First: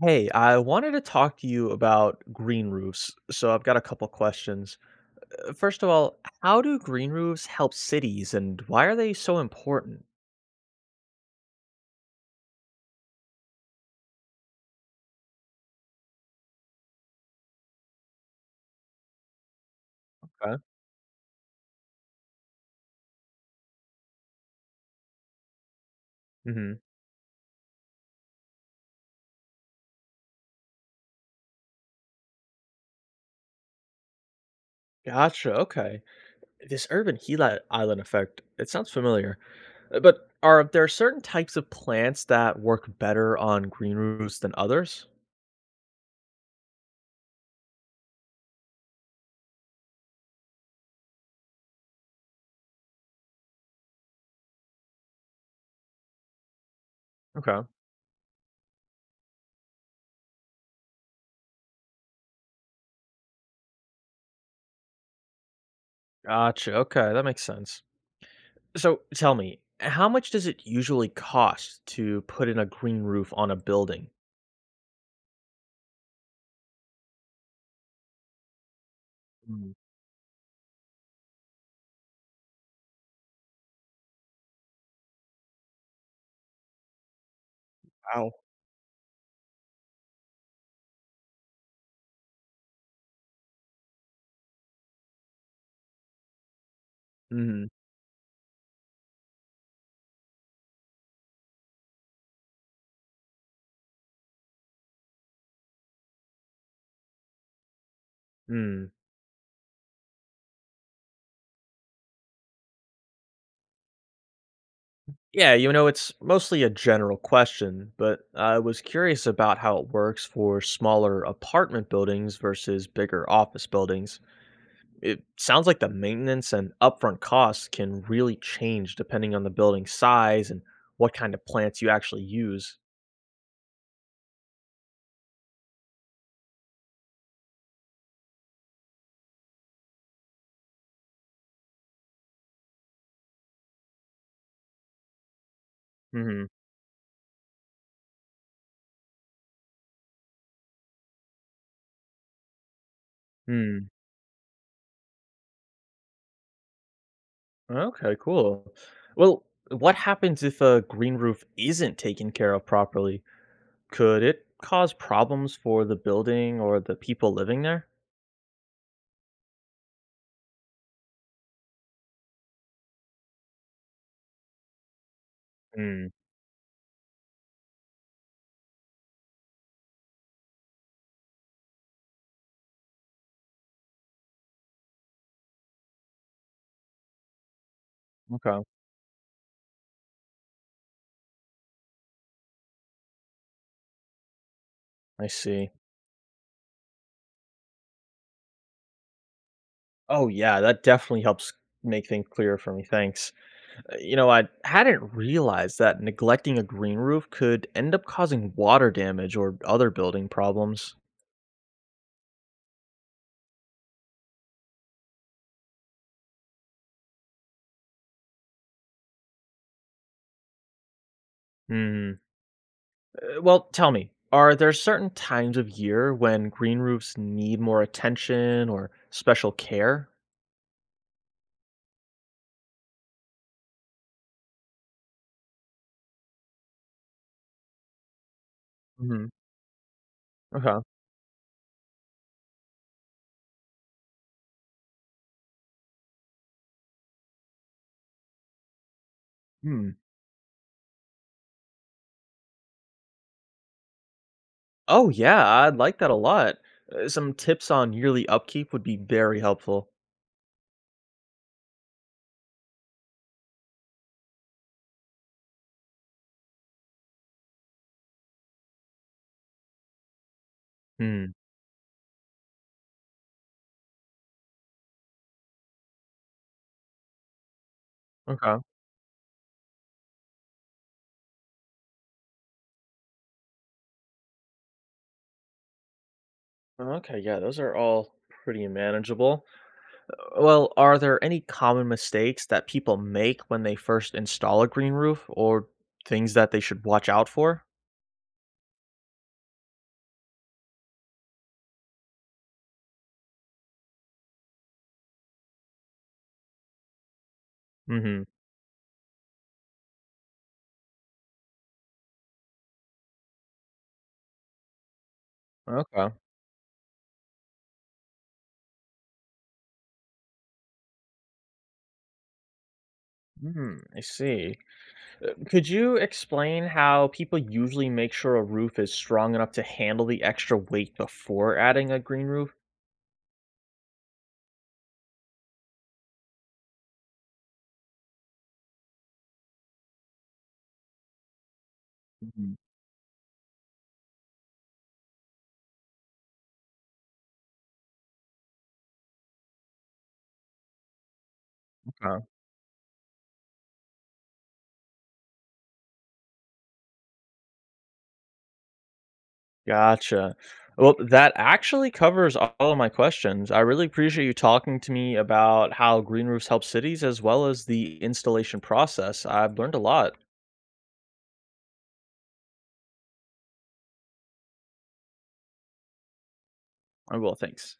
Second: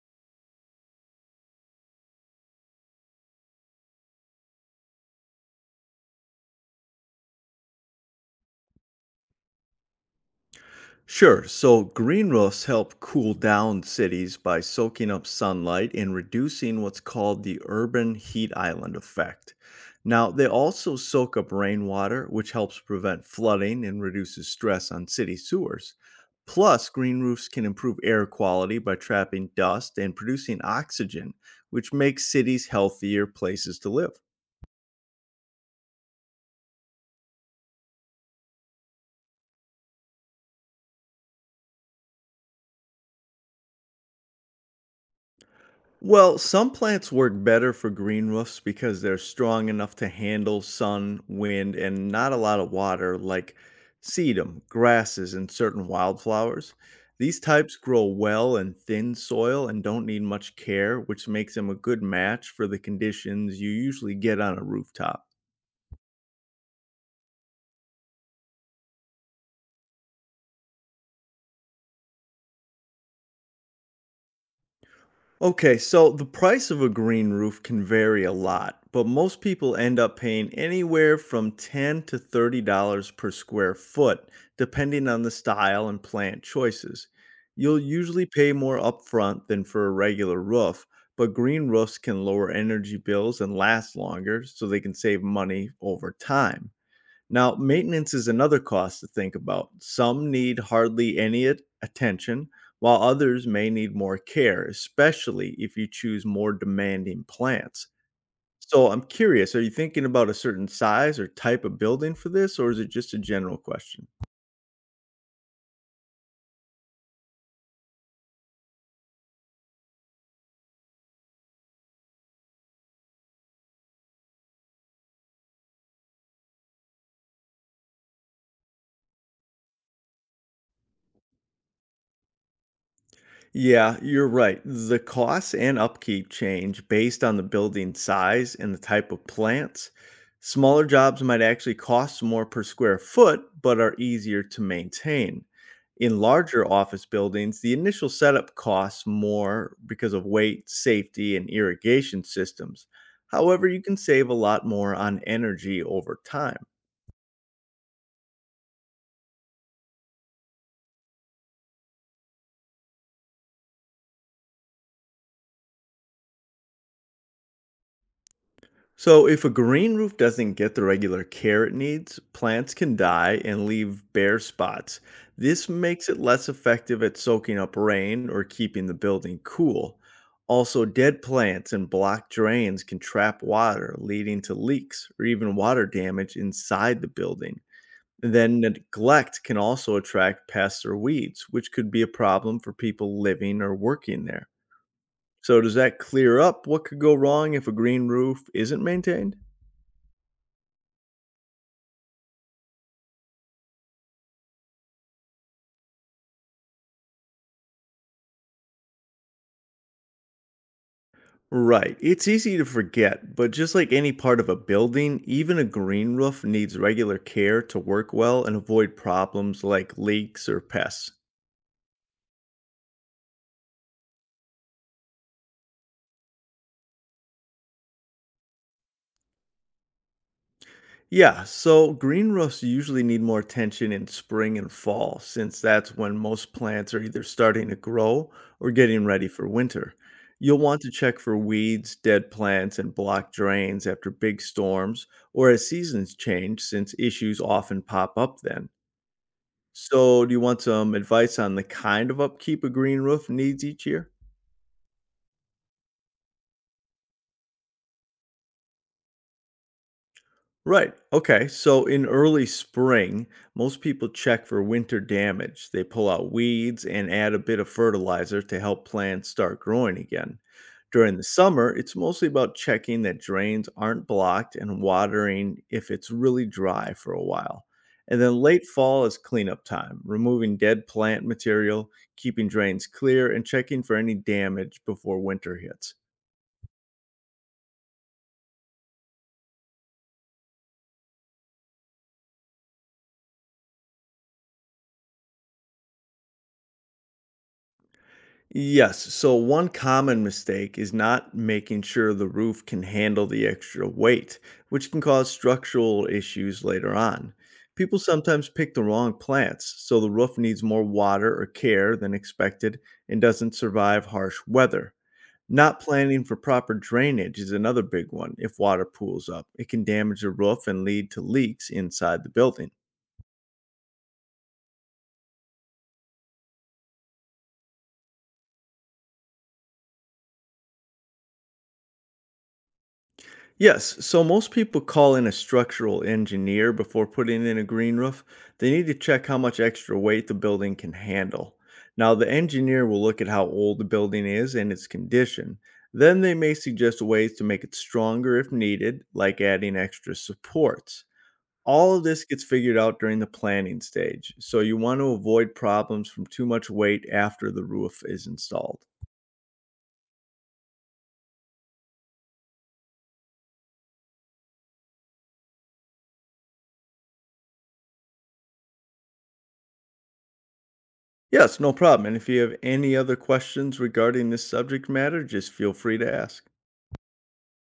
Hey, I wanted to talk to you about green roofs. So I've got a couple questions. First of all, how do green roofs help cities and why are they so important? Sure. So green roofs help cool down cities by soaking up sunlight and reducing what's called the urban heat island effect. Now, they Okay. also soak up rainwater, which helps prevent flooding and reduces stress on city sewers. hmm Plus, green roofs can improve air quality by trapping dust and producing oxygen, which makes cities healthier places to live. Gotcha. Okay. This urban island effect, it sounds familiar. But are there certain types of plants that work better on green roofs than others? Well, some plants work better for green roofs because they're strong enough to handle sun, wind, and not a lot of water, like sedum, grasses, and certain wildflowers. These Okay. types grow well in thin soil and don't need much care, which makes them a good match for the conditions you usually get on a rooftop. Gotcha. Okay. That makes sense. So tell me, how much does it usually cost to put in a green roof on a building? Okay, so the price of a green roof can vary a lot, but most Mm, people end up paying anywhere from $10 to $30 per square foot, depending on the style and plant choices. You'll usually Wow. pay more upfront than for a regular roof, but green roofs can lower energy bills and last longer, so they can save money over time. Now, Mhm. maintenance is another cost to think about. Some need hardly any attention, while others may need more care, especially if you choose more demanding plants. So, mm. I'm curious, are you thinking about a certain size or type of building for this, or is it just a general question? Yeah, you know, it's mostly a general question, but I was curious about how it works for smaller apartment buildings versus bigger office buildings. It sounds like the maintenance and upfront costs can really change depending on the building size and what kind of plants you actually use. Yeah, you're right. The costs and upkeep change based on the building size and the type of plants. Smaller jobs might actually cost more per square foot, but are easier to maintain. In hmm larger office buildings, the initial setup costs more because of weight, safety, and irrigation systems. However, you Mm. can save a lot more on energy over time. Okay, cool. Well, what happens if a green roof isn't taken care of properly? Could it cause problems for the building or the people living there? So, if a green roof doesn't get the regular care it needs, plants can die and leave bare spots. This Mm, makes it less effective at soaking up rain or keeping the building cool. Also, dead plants and blocked drains can trap water, leading to leaks or even water damage inside the building. Then, okay, neglect can also attract pests or weeds, which could be a problem for people living or working there. I So, see. does that clear up what could go wrong if a green roof isn't maintained? Oh yeah, that definitely helps make things clearer for me. Thanks. You know, I hadn't realized that neglecting a green roof could end up causing water damage or other building problems. Right. It's easy to forget, but just like any part of a building, even a green roof needs regular care to work well and avoid problems like leaks or pests. Hmm. Well, tell me, are there certain times of year when green roofs need more attention or special care? Yeah, so green roofs usually need more attention in spring and fall, since that's when most plants are either starting to grow or getting Hmm. ready for winter. You'll Okay. want to check for weeds, dead plants, and blocked drains after big storms or as seasons change, since issues often pop up then. Hmm. So, do you want some advice on the kind of upkeep a green roof needs each year? Oh yeah, I'd like that a lot. Some tips on yearly upkeep would be very helpful. Right. Okay. So in early spring, most people check for winter damage. They pull out weeds and add a bit of fertilizer to help plants start growing again. During the Hmm. summer, it's mostly about checking that drains aren't blocked and watering if it's really dry for a while. And then Okay. late fall is cleanup time, removing dead plant material, keeping drains clear, and checking for any damage before winter hits. Okay, yeah, those are all pretty manageable. Well, are there any common mistakes that people make when they first install a green roof or things that they should watch out for? Yes. So one common mistake is not making sure the roof can handle the extra weight, which can cause structural issues later on. People Mm-hmm. sometimes pick the wrong plants, so the roof needs more water or care than expected and doesn't survive harsh weather. Not Okay. planning for proper drainage is another big one. If water pools up, it can damage the roof and lead to leaks inside the building. Hmm, I see. Could you explain how people usually make sure a roof is strong enough to handle the extra weight before adding a green roof? Yes, so most people call in a structural engineer before putting in a green roof. They need to check how much extra weight the building can handle. Now, the engineer will look at how old the building is and its condition. Then they may suggest ways to make it stronger if needed, like adding extra supports. All of this Mhm. gets figured out during the planning stage, so you want to avoid problems from too much weight after the roof is installed. Gotcha. Well, that actually covers all of my questions. I really appreciate you talking to me about how green roofs help cities as well as the installation process. I've learned a lot. Yes, no problem. And if you have any other questions regarding this subject matter, just feel free to ask. Oh, well, thanks.